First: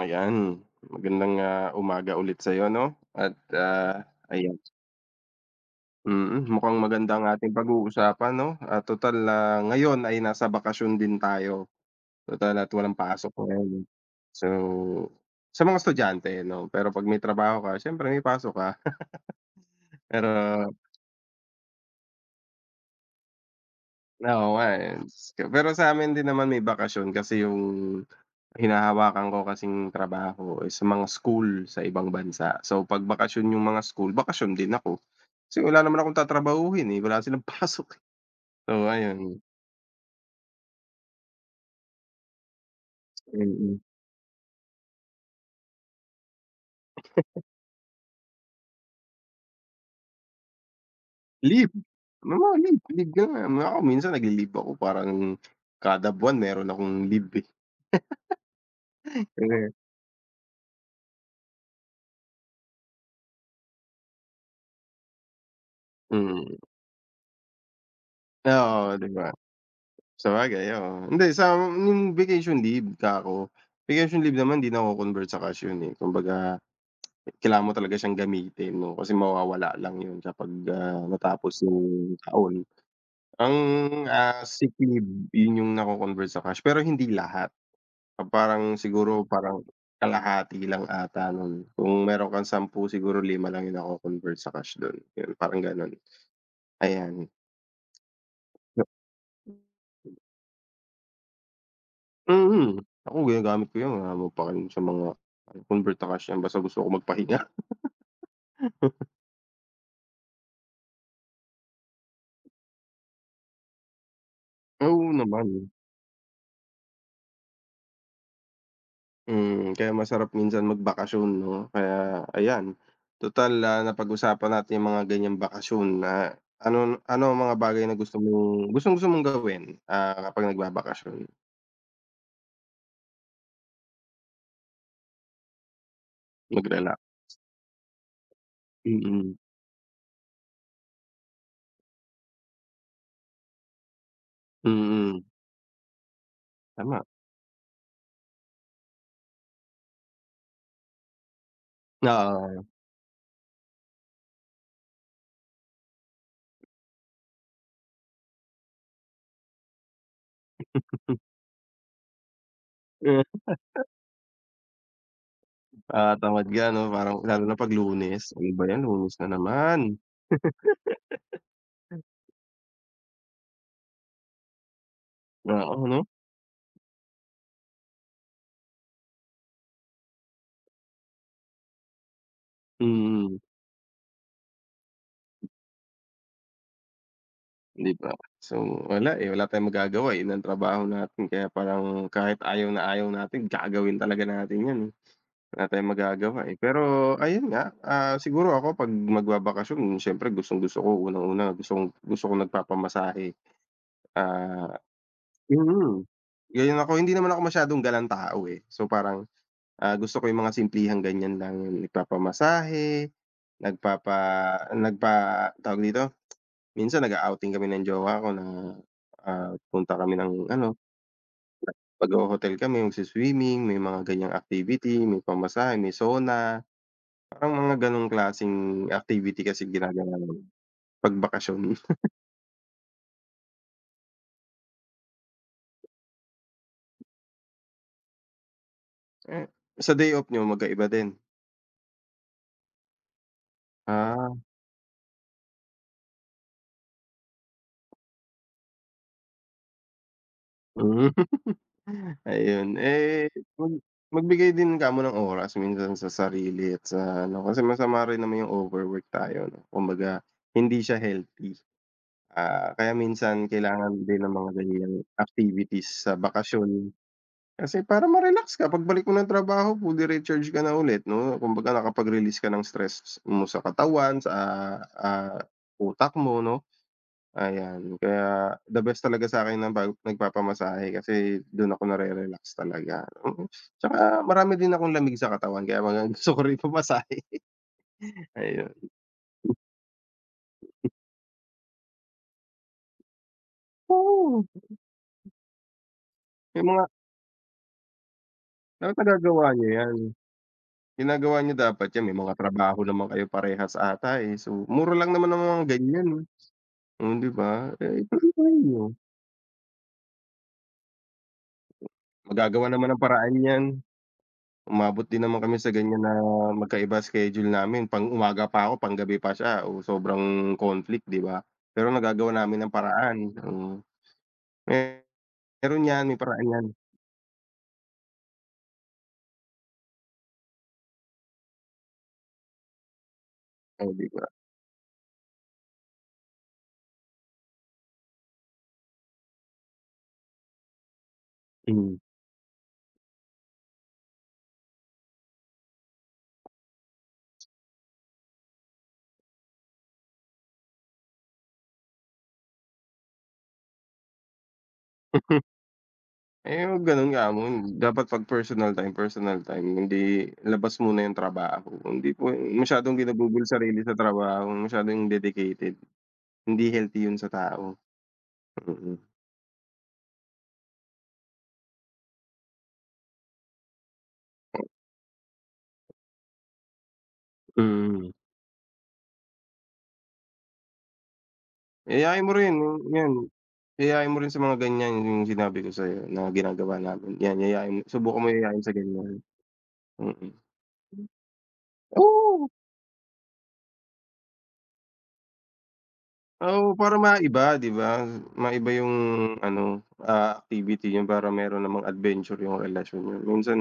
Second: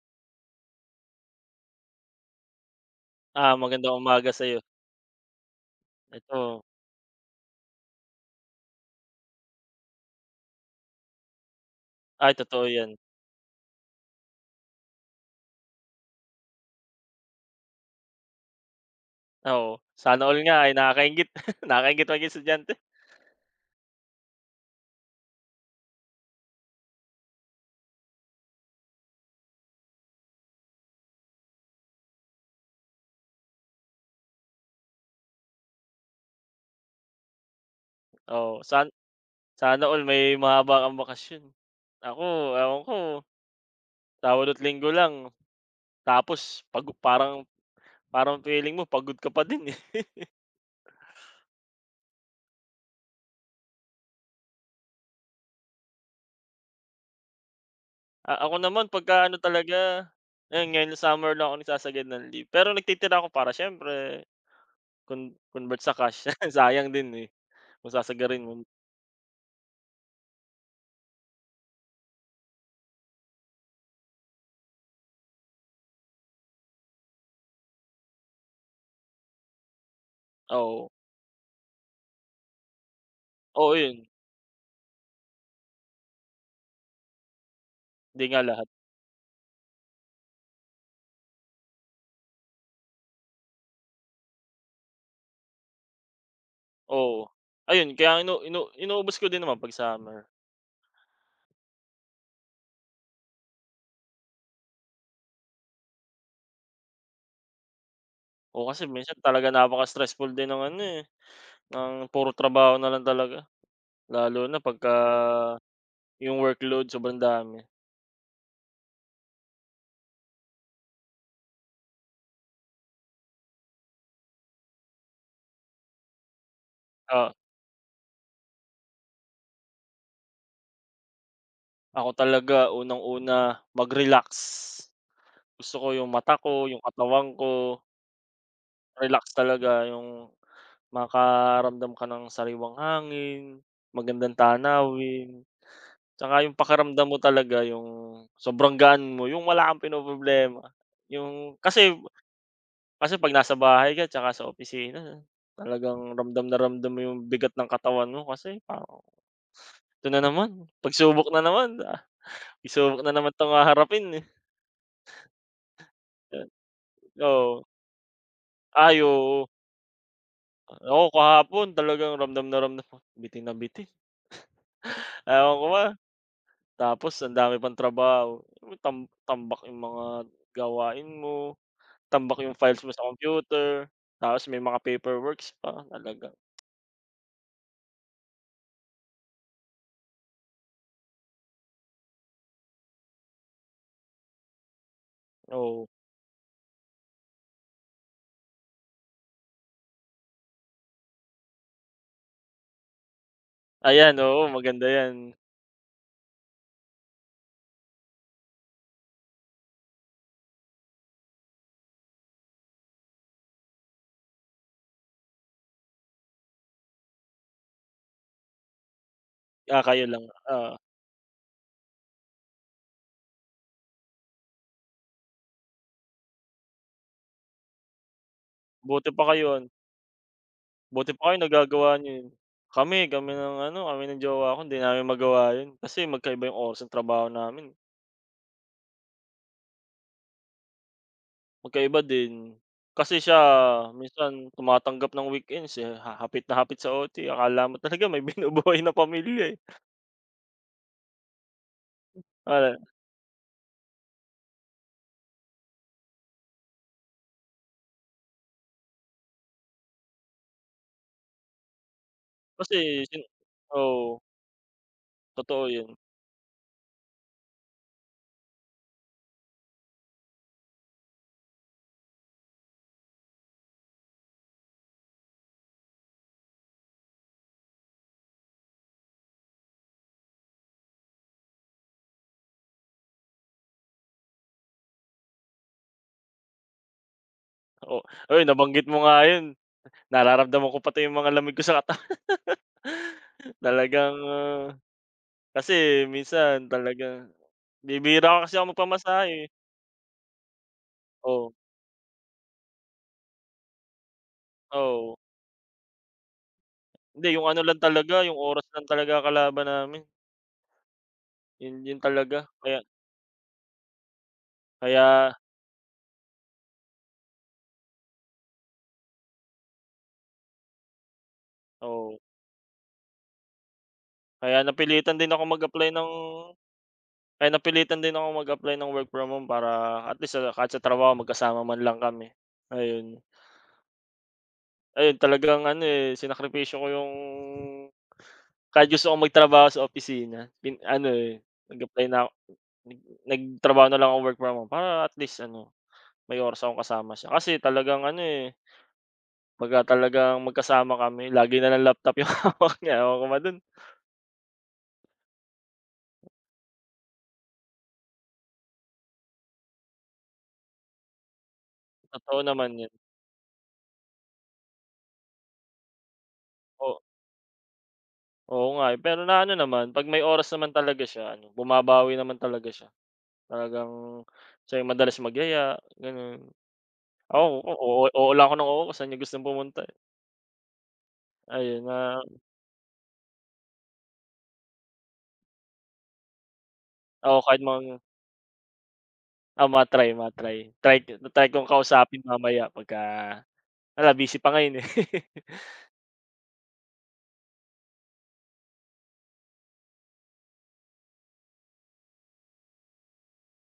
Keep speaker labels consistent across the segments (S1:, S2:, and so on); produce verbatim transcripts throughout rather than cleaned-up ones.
S1: Ayan, magandang, ah, umaga ulit sa sa'yo 'no at,
S2: Ah, magandang
S1: ah,
S2: umaga
S1: ayan,
S2: sa'yo.
S1: mm,
S2: Ito
S1: mukhang maganda ang ating pag-uusapan 'no, at total, ah, ngayon ay nasa bakasyon din tayo,
S2: ay
S1: total
S2: totoo
S1: at
S2: 'yan,
S1: walang pasok ngayon. So, sa mga estudyante 'no, pero 'pag may trabaho ka siyempre may pasok ka.
S2: oo. Sana all nga ay
S1: Pero
S2: nakakainggit, nakakainggit maging estudyante.
S1: oo nga, eh, pero sa amin din naman may bakasyon kasi yung hinahawakan ko kasing trabaho is sa mga school sa ibang bansa. So 'pag bakasyon yung mga school, bakasyon din ako. Kasi wala naman akong tatrabahuhin, eh, wala silang pasok, eh.
S2: Oo, san
S1: So ayun.
S2: sana all may mahaba kang bakasyon. Ako, ewan ko,
S1: Hmm, mm.
S2: Sabado at Linggo lang, tapos pago parang parang feeling mo pagod ka pa din, eh.
S1: leave, mga leave, leave ka nga. Ako minsan nagle-leave ako parang kada buwan meron akong leave, eh.
S2: A ako naman pagka ano
S1: Mm.
S2: talaga, ayun ngayon na summer lang ako nagsasagad ng leave, pero nagtitira ako para siyempre con convert sa cash
S1: Mm,
S2: sayang din, eh, kung mo.
S1: oo, 'di ba? Sabagay, oo. Hindi sa yung vacation leave kako, vacation leave naman di nako-convert sa cash yun, eh. Kumbaga kailangan mo talaga siyang gamitin 'no, kasi mawawala lang yun kapag,
S2: Oo,
S1: ah, natapos yung taon. Ang,
S2: oo 'yun,
S1: ah, sick leave yun yung nako-convert sa cash pero hindi lahat.
S2: 'di
S1: Ah,
S2: nga lahat.
S1: parang siguro parang kalahati lang ata nun. Kung meron kang sampu siguro lima lang yung nako-convert sa cash dun, yun parang ganun. Ayan,
S2: Oo. Ayun kaya inu inu inuubos ko din naman 'pag summer.
S1: mm. Ako ginagamit ko yun, wala naman pa sa mga convert na cash yan basta gusto ko magpahinga.
S2: Oo, kasi minsan talaga napaka-stressful din ng ano, eh, ng puro trabaho na lang talaga. Lalo na pagka
S1: Oo naman,
S2: yung workload sobrang dami.
S1: mm, kaya masarap minsan magbakasyon 'no, kaya ayan. Tutal, ah, napag-usapan natin yung mga ganyang bakasyon na ano ano
S2: Ah,
S1: ang mga bagay na gusto mong gustong-gusto mong gawin, ah, kapag nagbabakasyon,
S2: ako talaga unang-una mag-relax. Gusto ko yung mata ko, yung
S1: magrela
S2: katawan ko, relax
S1: Mm,
S2: talaga yung makaramdam ka ng sariwang hangin, magandang
S1: mm.
S2: tanawin. Tsaka yung
S1: Tama,
S2: pakiramdam mo talaga yung sobrang gaan mo, yung wala kang pinoproblema. Yung kasi
S1: oo.
S2: kasi 'pag nasa bahay ka tsaka sa opisina, talagang ramdam na ramdam mo yung bigat ng katawan mo kasi parang, "Ito na naman, pagsubok na naman, ah, pagsubok na naman 'tong haharapin, eh."
S1: Ah, tamad ka 'no, parang lalo na
S2: Oo.
S1: 'pag Lunes, ano ba 'yan,
S2: Ay,
S1: Lunes na naman,
S2: ako kahapon talagang ramdam na ramdam ko, bitin na bitin. Ewan ko ba,
S1: oo 'no,
S2: tapos ang dami pang trabaho. Tam tambak yung mga gawain mo. Tambak yung files mo sa
S1: mm,
S2: computer, tapos may mga paperworks pa talaga.
S1: 'di ba? So wala, eh, wala tayong magagawa, eh, yun ang trabaho natin kaya parang kahit ayaw na ayaw natin gagawin talaga natin 'yan, eh, wala
S2: Oo,
S1: tayong magagawa, eh. Pero ayun nga, ah, siguro ako 'pag magbabakasyon siyempre gustong-gusto ko unang-una gusto kong gusto kong nagpapamasahe,
S2: ayan, oo,
S1: ah
S2: maganda yan.
S1: mm. Ganun ako, hindi naman ako masyadong galang tao, eh. So parang Ah, gusto ko yung mga simplihang ganyan lang, yung nagpapamasahe, nagpapa nagpa tawag dito? Minsan nag-a-outing kami ng jowa ko na, ah,
S2: Ah,
S1: punta
S2: kayo
S1: kami
S2: lang,
S1: ng
S2: oo.
S1: ano, magho-hotel kami, magsi-swimming, may mga ganyang activity, may pamasahe, may sauna, parang mga ganong klaseng
S2: Buti pa
S1: activity
S2: kayo an
S1: kasi ginagawa namin
S2: Buti
S1: 'pag
S2: pa kayo
S1: bakasyon.
S2: nagagawa niyo yun. Kami kami ng ano, kami ng jowa ko hindi namin magawa yun kasi magkaiba yung oras ng trabaho namin,
S1: Eh, sa day off niyo magkaiba din?
S2: magkaiba din. Kasi siya
S1: Ah,
S2: minsan tumatanggap ng weekends, eh, ha hapit na hapit sa O T, akala mo talaga may binubuhay na pamilya, eh.
S1: hmm. Ayun,
S2: Ah,
S1: eh, mag magbigay din ka mo ng oras minsan sa sarili at sa ano, kasi masama rin naman yung overwork tayo 'no, kumbaga hindi siya healthy. Ah,
S2: kasi
S1: kaya
S2: sin
S1: minsan kailangan
S2: oo,
S1: din ng mga ganyang
S2: totoo yun.
S1: activities sa bakasyon kasi para ma-relax ka. Pagbalik mo ng trabaho fully recharge ka na ulit 'no, kumbaga nakapag-release ka ng stress mo sa katawan, sa, ah, utak mo 'no. Ayan, kaya the best talaga sa'kin ng pag nagpapamasahe kasi dun ako nare-relax talaga, mm. Tsaka marami din akong lamig sa katawan kaya mga gusto ko rin pumasahe,
S2: Oo, uy,
S1: ayun.
S2: nabanggit mo nga yun. Nararamdaman ko pati yung mga lamig ko sa katawan. Talagang,
S1: Oo,
S2: ah, kasi minsan
S1: yung mga
S2: talaga bibihira kasi ako
S1: dapat
S2: magpamasahe, eh.
S1: nagagawa niyo 'yan. Ginagawa
S2: Oo,
S1: niyo dapat 'yan, may mga trabaho naman kayo parehas ata, eh, so mura lang
S2: oo.
S1: naman ang mga ganyan, eh. Oh,
S2: Hindi,
S1: 'di
S2: yung ano
S1: ba?
S2: lang
S1: Eh,
S2: talaga, yung
S1: tuloy-tuloy
S2: oras
S1: niyo,
S2: lang talaga kalaban namin. Yun yun talaga.
S1: magagawan
S2: Kaya
S1: naman ng paraan 'yan. Umabot din
S2: kaya
S1: naman kami sa ganyan na magkaiba schedule namin, pang-umaga pa ako, panggabi pa siya, o sobrang conflict, 'di ba? Pero
S2: oo,
S1: nagagawa namin ng paraan, oo.
S2: kaya napilitan din ako
S1: Meron
S2: mag-apply
S1: 'yan,
S2: ng
S1: may paraan 'yan,
S2: kaya napilitan din akong mag-apply ng work from home para at least sa kahit sa trabaho magkasama man lang kami, ayun.
S1: oh, 'di ba?
S2: Ayun, talagang ano, eh, sinakripisyo ko yung kahit gusto kong magtrabaho sa opisina, pin ano, eh,
S1: Hmm.
S2: nag-apply na ako nag nagtrabaho na lang ako work from home para at least ano, may oras akong kasama siya. Kasi talagang ano, eh, pagka talagang magkasama kami lagi na lang laptop yung hawak niya, ewan ko ba dun.
S1: Eh, yung gano'n nga mo, dapat 'pag personal time, personal time, hindi labas muna yung trabaho, hindi po
S2: Totoo naman yun,
S1: masyadong ginugugol sarili sa trabaho, masyadong dedicated, hindi
S2: o
S1: healthy 'yun sa tao,
S2: oo nga,
S1: mm.
S2: eh, pero na ano naman, 'pag may oras naman talaga siya ano, bumabawi naman talaga siya. Talagang siya yung madalas magyaya, gano'n. Ako, oo,
S1: Hmm,
S2: oo lang ako ng oo kung saan niya gustong pumunta, eh. Ayun na,
S1: yayain mo rin, 'yan. Yayain mo rin sa mga ganyan yung sinabi ko sa'yo na ginagawa namin,
S2: oo,
S1: yan
S2: kahit
S1: yayain mo
S2: mga
S1: subukan mo yayain sa ganyan,
S2: ah ma-try,
S1: mm.
S2: ma-try. Try ko Ta-try kong kausapin
S1: Oo,
S2: mamaya pagka wala, busy pa ngayon, eh.
S1: oo para maiba 'di ba, maiba yung ano, ah, activity niyo para meron namang adventure yung relasyon niyo. Minsan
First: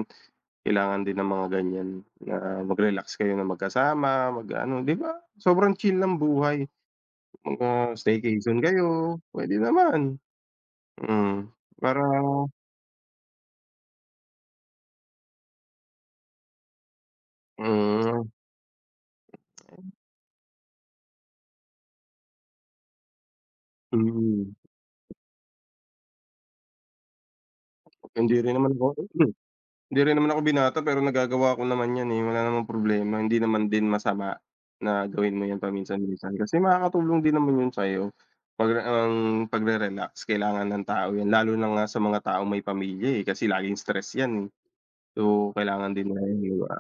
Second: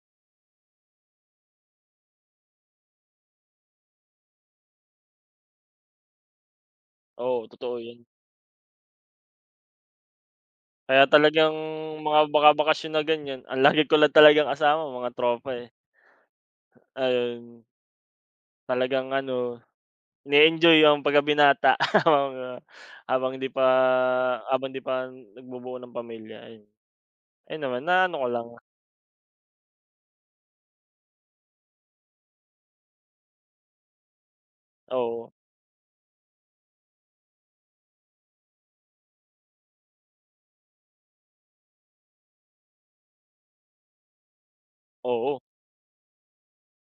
S1: kailangan din ng mga ganyan na mag-relax kayo na magkasama, mag-ano 'di ba, sobrang chill ng buhay,
S2: Oo, totoo
S1: mga
S2: 'yun.
S1: staycation kayo, puwede naman,
S2: Kaya
S1: mm.
S2: talagang
S1: Para
S2: mga baka bakasyon na ganiyan, ang lagi ko lang talagang kasama mga tropa, eh. Ayun,
S1: mm,
S2: talagang ano, ini-enjoy ang pagkabinata habang, ah, habang hindi pa
S1: mm.
S2: habang hindi pa nagbubuo ng pamilya, ayun. Ayun naman, naano ko
S1: Hindi
S2: lang,
S1: rin naman ako Hindi rin naman ako binata pero nagagawa ko naman 'yan, eh, wala namang problema. Hindi naman din masama na
S2: oo,
S1: gawin mo 'yan paminsan-minsan kasi makakatulong din naman 'yun sa'yo. 'Pag ang pagre-relax kailangan ng tao 'yan lalo na nga sa mga taong may pamilya, eh, kasi laging stress 'yan, eh.
S2: oo,
S1: So, kailangan din nila 'yan, 'di ba?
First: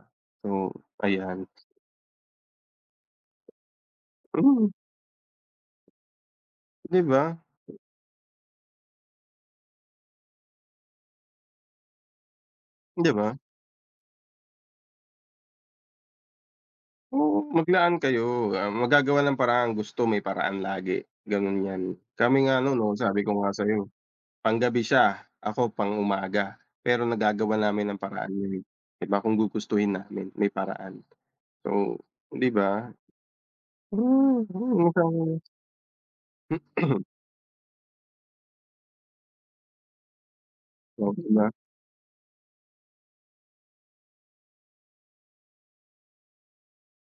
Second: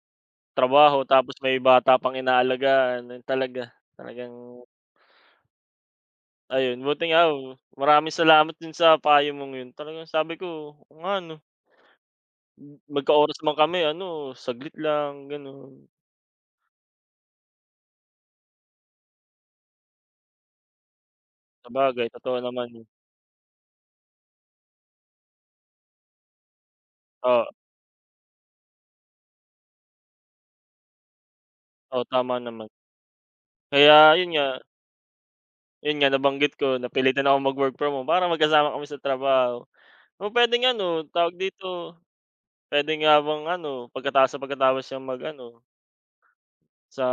S1: So,
S2: trabaho tapos
S1: ayan.
S2: may bata pang inaalagaan, ayun talaga. Talagang
S1: Mm,
S2: ayun,
S1: 'di
S2: buti nga,
S1: ba?
S2: oh, maraming salamat dun sa payo mong yun. Talagang sabi ko, oo nga 'no,
S1: 'Di ba?
S2: magka-oras man kami ano, saglit lang gano'n.
S1: Oo, maglaan kayo, ah, magagawan ng paraan, gusto may paraan lagi, gano'n 'yan.
S2: Sabagay, totoo
S1: Kami nga
S2: naman
S1: no'n,
S2: yun.
S1: oh, sabi ko nga sa'yo. Panggabi siya, ako pang-umaga, pero
S2: Oo,
S1: nagagawa namin ng paraan yun, 'di ba, kung gugustuhin namin may paraan. So,
S2: oo, tama
S1: 'di
S2: naman.
S1: ba?
S2: Kaya yun nga,
S1: Hmm, hmm, mukhang
S2: yun nga nabanggit ko napilitan akong mag-work from home para magkasama kami sa trabaho. O puwedeng ano,
S1: oh, 'di
S2: tawag
S1: ba?
S2: dito, puwede nga bang ano, pagkatapos sa pagkatapos niyang mag-ano, sa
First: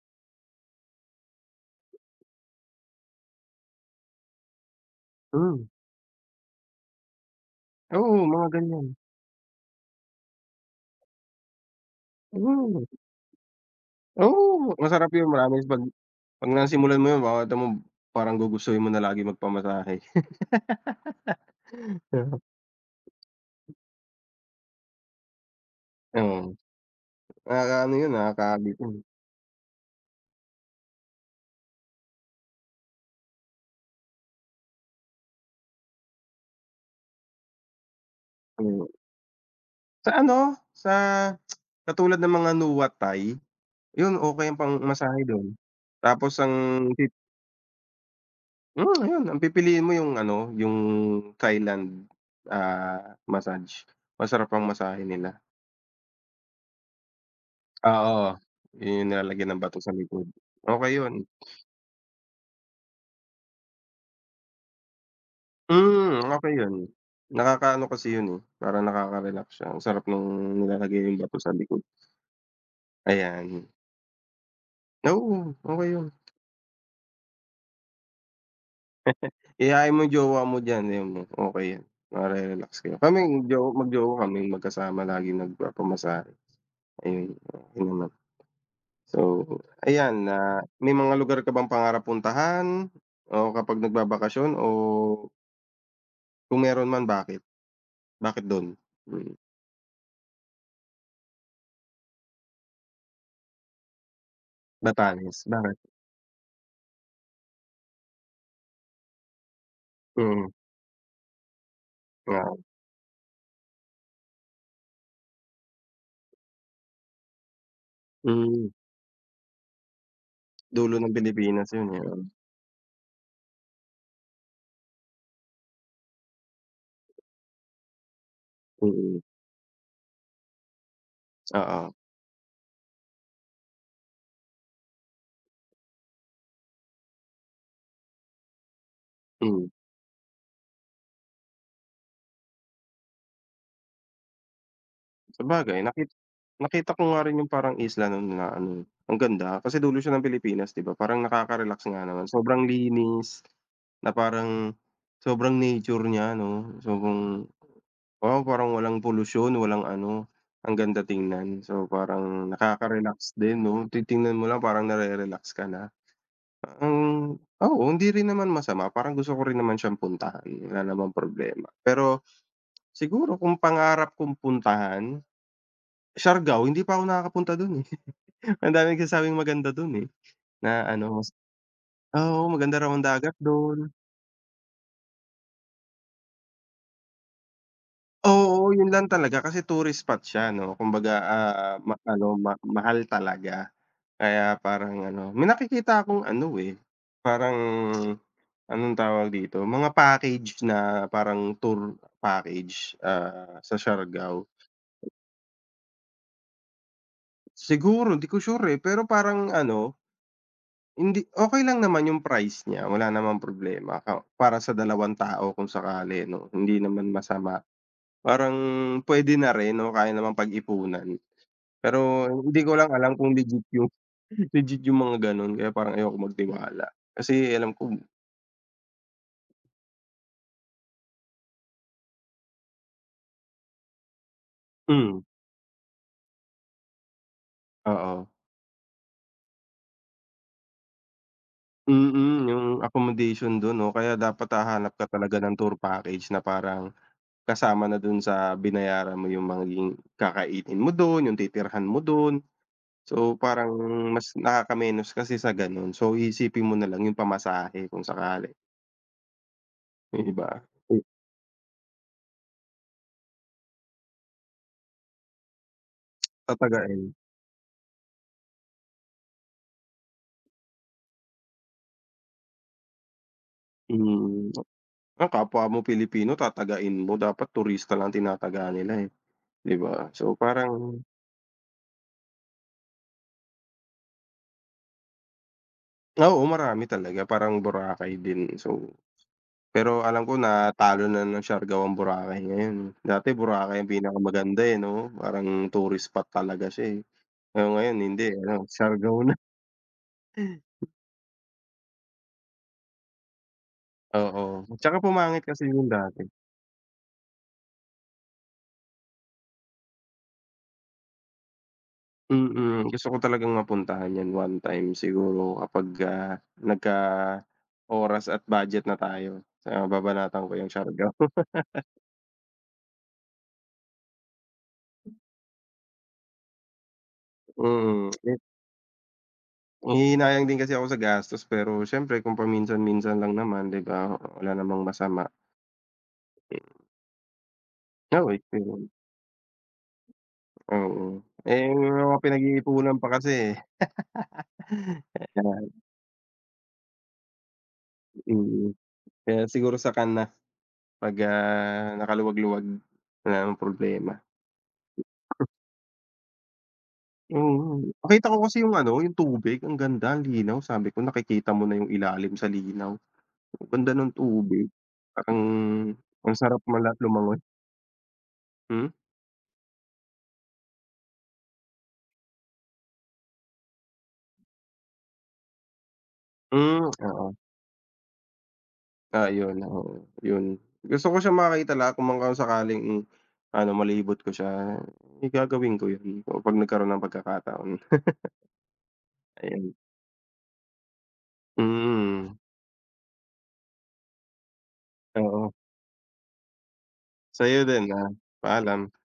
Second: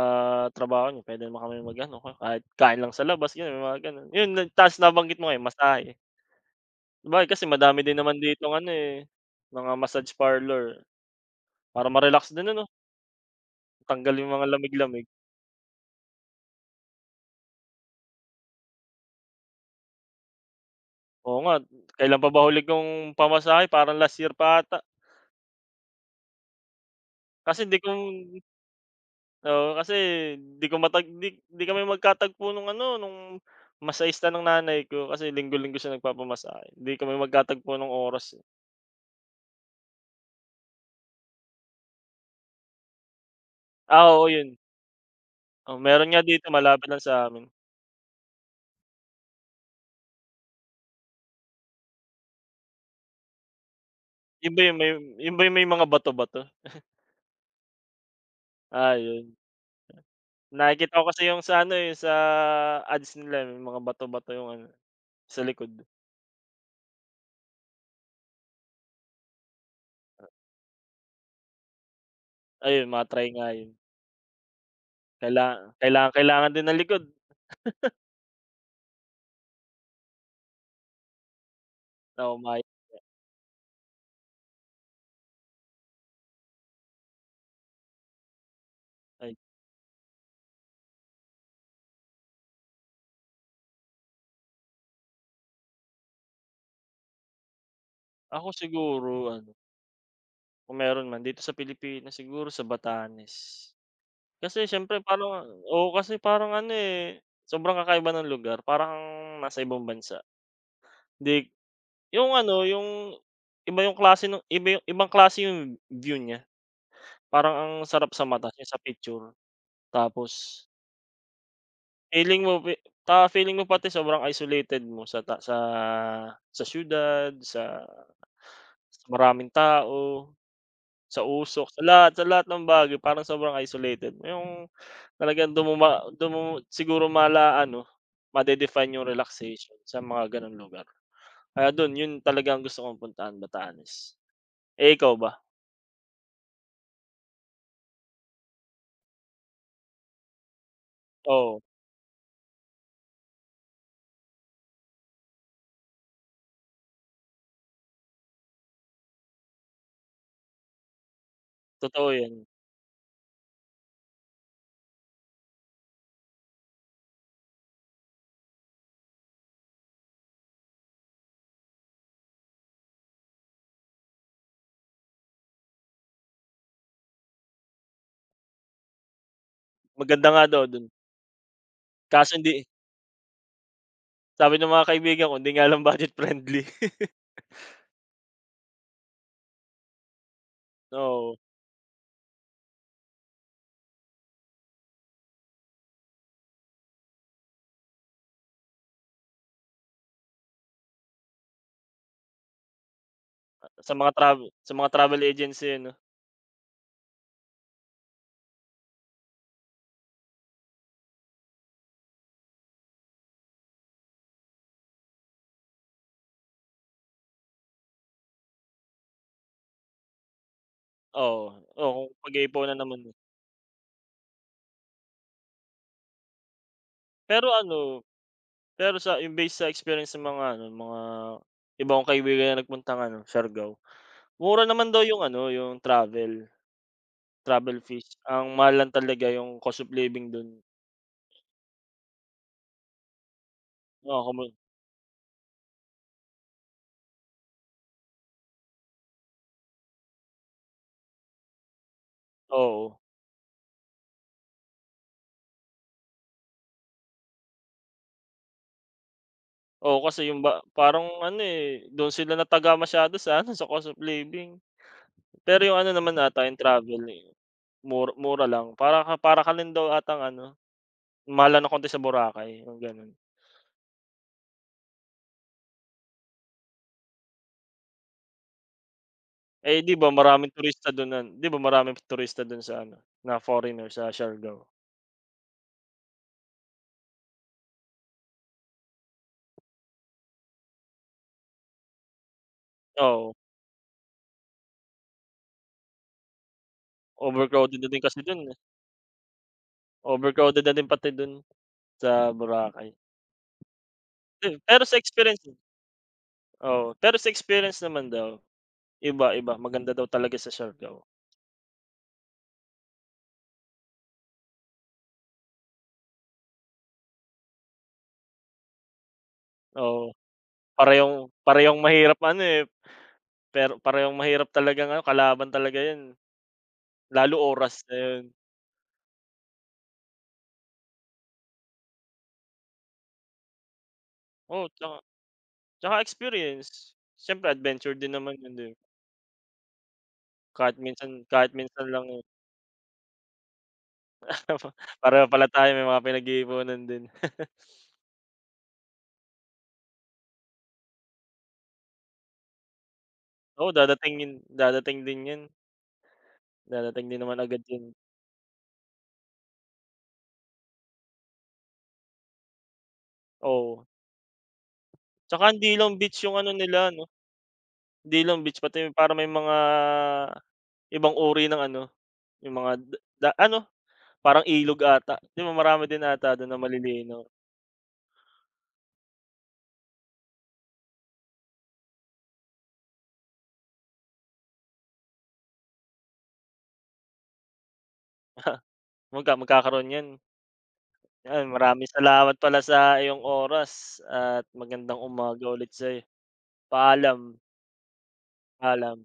S2: trabaho niya puwede naman kami mag-ano, kahit kain lang sa labas, gano'n, mga gano'n. Yun, tapos nabanggit mo nga yung
S1: Hmm,
S2: masahe. Sabagay kasi madami din
S1: oo,
S2: naman
S1: mga
S2: ditong ano,
S1: ganyan.
S2: eh, mga massage parlor. Para ma-relax din ano,
S1: Hmm,
S2: tanggal yung mga
S1: oo,
S2: lamig-lamig.
S1: masarap yun promise 'pag 'pag nasimulan mo yun makikita mo parang gugustuhin mo na lagi magpamasahe.
S2: Oo nga, kailan pa ba huli kong pamasahe, parang last year pa ata.
S1: Oo,
S2: Kasi di ko
S1: nakakaano yun, nakakabitin.
S2: Oo, kasi di ko matag di di kami magkatagpo nung ano, nung masahista ng nanay ko kasi linggo-linggo siya nagpapamasahe. Di kami magkatagpo ng oras, eh.
S1: Hmm, sa ano, sa katulad ng mga nuwatay.
S2: Ah,
S1: Yun,
S2: oo,
S1: okey
S2: yun.
S1: ang pangmasahe dun.
S2: Oh, meron nga
S1: Tapos
S2: dito
S1: ang
S2: malapit lang
S1: pip
S2: sa'min.
S1: hmm, ayun ang pipiliin mo yung ano, yung Thailand, ah, massage. Masarap
S2: Yun ba
S1: ang
S2: yung may
S1: masahe
S2: Yun
S1: nila.
S2: ba yung may mga bato-bato?
S1: Oo.
S2: Ah,
S1: Yung
S2: yun.
S1: nilalagyan ng bato sa likod.
S2: Nakikita
S1: Okey
S2: ko kasi
S1: yun.
S2: yung sa ano, yung sa ads nila, eh, may mga bato-bato yung ano, sa likod.
S1: Hmm, okey yun. Nakakaano kasi yun, eh, parang nakaka-relax siya. Ang sarap nung nilalagay yung bato sa likod,
S2: Ayun, mga try nga
S1: ayan.
S2: yun.
S1: Oo,
S2: Kaila
S1: okey yun.
S2: kailangan kailangan din ng likod
S1: Iyain mo yung jowa mo diyan, ayun mo, okey yan,
S2: na umayos.
S1: mare-relax kayo. Kaming jowa mag-jowa kaming magkasama laging nagpapamasahe. Ayun, okey naman. So,
S2: Ay,
S1: ayan na may mga lugar ka bang pangarap puntahan o kapag nagbabakasyon o kung meron man bakit? Bakit
S2: ako
S1: dun?
S2: siguro
S1: Mm.
S2: ano, kung meron man dito sa Pilipinas siguro sa Batanes. Kasi siyempre
S1: Batanes,
S2: parang
S1: bakit?
S2: oo, kasi parang ano, eh, sobrang kakaiba ng lugar parang kang nasa ibang bansa.
S1: Mm,
S2: di yung
S1: oo.
S2: ano, yung iba yung klase ng iba yung ibang klase yung view niya. Parang ang sarap sa mata
S1: Hmm,
S2: niya sa picture. Tapos
S1: dulo ng Pilipinas yun, eh, oo.
S2: feeling mo, pi ta feeling mo pati sobrang isolated mo sa ta sa sa siyudad, sa sa
S1: Mm,
S2: maraming tao, sa usok, sa
S1: oo.
S2: lahat sa lahat ng bagay parang sobrang isolated mo. Yung talagang dun mo ma dun mo siguro mala-ano, madedefine yung
S1: Hmm,
S2: relaxation sa mga gano'ng lugar. Kaya dun, yun talagang gusto kong puntaan, Batanes. Eh, ikaw ba?
S1: sabagay naki nakita ko nga rin yung parang isla nun na ano, ang ganda kasi dulo siya ng Pilipinas 'di ba, parang
S2: Oo,
S1: nakaka-relax nga naman. Sobrang linis na parang sobrang nature niya 'no, sobrang Oo, parang walang polusyon, walang ano, ang ganda tingnan. So,
S2: totoo yan.
S1: parang nakaka-relax din 'no, titingnan mo lang parang nare-relax ka na. Ang oo, hindi rin naman masama, parang gusto ko rin naman siyang puntahan, wala namang problema. Pero siguro kung pangarap kong puntahan, Siargao, hindi pa ako nakakapunta dun, eh. Ang daming nagsasabing maganda dun, eh,
S2: Maganda nga daw dun,
S1: na ano mas
S2: kaso
S1: oo,
S2: hindi
S1: maganda raw ang dagat dun.
S2: sabi ng mga kaibigan ko, hindi nga lang budget friendly.
S1: Oo, yun lang talaga kasi tourist spot siya 'no, kumbaga,
S2: Oo.
S1: ah, ma ano, ma mahal talaga. Kaya parang ano, may nakikita akong ano, eh, parang anong tawag dito, mga package na parang tour package, ah, sa
S2: Sa mga
S1: Siargao.
S2: travel sa mga travel agency ano,
S1: Siguro hindi ko sure, eh, pero parang ano, hindi okay lang naman yung price niya, wala namang problema ka para sa dalawang tao kung sakali 'no, hindi naman masama. Parang pwede na rin o kaya naman pag-ipunan.
S2: oo, oo kung
S1: Pero hindi ko
S2: pag-iipunan
S1: lang
S2: naman mo.
S1: alam kung legit yung legit yung mga gano'n kaya parang ayoko magtiwala.
S2: Pero
S1: Kasi alam ko
S2: ano, Pero sa yung base sa experience ng mga ano, mga iba kong kaibigan na nagpuntang ano, Siargao, mura naman daw
S1: hmm.
S2: yung ano, yung travel, travel fees.
S1: Oo.
S2: Ang mahal lang talaga yung cost of living dun.
S1: Mm, yung accommodation dun 'no, kaya
S2: Oo, kumu
S1: dapat hahanap ka talaga ng tour package na parang kasama na dun sa binayaran mo yung magiging kakainin mo dun, yung titirhan mo dun.
S2: oo.
S1: So, parang mas nakakamenos kasi sa ganun. So, iisipin mo na lang yung pamasahe kung sakali,
S2: Oo, kasi
S1: yung
S2: yung
S1: iba.
S2: ba
S1: Hmm,
S2: parang ano, eh, dun sila nataga masyado sa ano, sa cost of living. Pero yung ano naman ata, yung travel,
S1: tatagain,
S2: eh, mura mura lang. Para ka para ka rin daw atang ano, mahal lang ng konti sa Boracay, yung gano'n.
S1: mm. Ang kapwa mo Pilipino tatagain mo, dapat turista lang tinataga nila, eh, 'di
S2: Eh, 'di ba
S1: ba? So,
S2: maraming turista
S1: parang
S2: do'n nun 'di ba maraming turista do'n sa ano, na foreigner sa Siargao?
S1: oo, marami talaga, parang Boracay din. So Pero alam ko natalo na ng Siargawang Boracay ngayon. Dati
S2: Oo,
S1: Boracay ang pinakamaganda, eh, 'no? Parang tourist spot talaga siya, eh. Pero
S2: overcrowded na
S1: ngayon
S2: din kasi
S1: hindi,
S2: do'n, eh.
S1: ano, Siargao na.
S2: Overcrowded na din pati do'n sa Boracay.
S1: Oo,
S2: Pe pero sa
S1: tsaka pumangit
S2: experience
S1: kasi yung dati.
S2: Oo, pero sa experience naman daw, iba-iba, maganda daw talaga sa Siargao.
S1: Mm, gusto ko talagang mapuntahan 'yan one time siguro kapagka nagka-oras at budget na tayo. Ah,
S2: Oo,
S1: babanatan ko yung Siargao.
S2: parehong parehong mahirap ano, eh, pero parehong mahirap talagang ano, kalaban talaga 'yun, lalo oras na
S1: Mm,
S2: 'yun.
S1: eh, nanghihinayang din kasi ako sa gastos pero siyempre kung paminsan-minsan lang naman, 'di ba, wala
S2: Oo,
S1: namang
S2: 'tsaka
S1: masama.
S2: 'tsaka experience.
S1: Mm,
S2: Siyempre adventure din
S1: oo,
S2: naman
S1: eh,
S2: 'yun, 'di
S1: pero
S2: kahit minsan,
S1: Oo,
S2: kahit
S1: eh,
S2: minsan
S1: may
S2: lang,
S1: mga
S2: eh.
S1: pinag-iipunan pa kasi, eh.
S2: Pareho pala
S1: Kaya
S2: tayo may mga pinag-iipunan din.
S1: mm, kaya siguro saka na 'pag, ah, nakaluwag-luwag wala ng
S2: Oo, dadating
S1: problema.
S2: yun dadating din yun. Dadating din naman agad yun,
S1: Mm, nakita ko kasi yung ano, yung tubig ang ganda, ang linaw sabi ko nakikita mo na yung ilalim sa linaw, ang
S2: oo.
S1: ganda ng tubig. Parang
S2: Tsaka hindi lang beach yung
S1: ang
S2: ano
S1: sarap
S2: nila
S1: malat
S2: 'no,
S1: lumangoy.
S2: hindi lang beach pati,
S1: Hmm?
S2: para may mga ibang uri ng ano, yung mga d- da ano, parang ilog ata. 'Di ba marami din ata dun na
S1: Hmm,
S2: malilino.
S1: oo. Ah, yun, oo, yun. Gusto ko siya makita la kung man sakaling ano, malibot ko siya, eh, gagawin ko yun o kapag nagkaroon ng pagkakataon.
S2: Magka
S1: Ayun,
S2: magkakaroon yan. Ayan, maraming salamat
S1: mm,
S2: pala sa iyong oras, at magandang umaga
S1: oo.
S2: ulit sa'yo. Paalam,
S1: Sa'yo din, ah, paalam.
S2: paalam.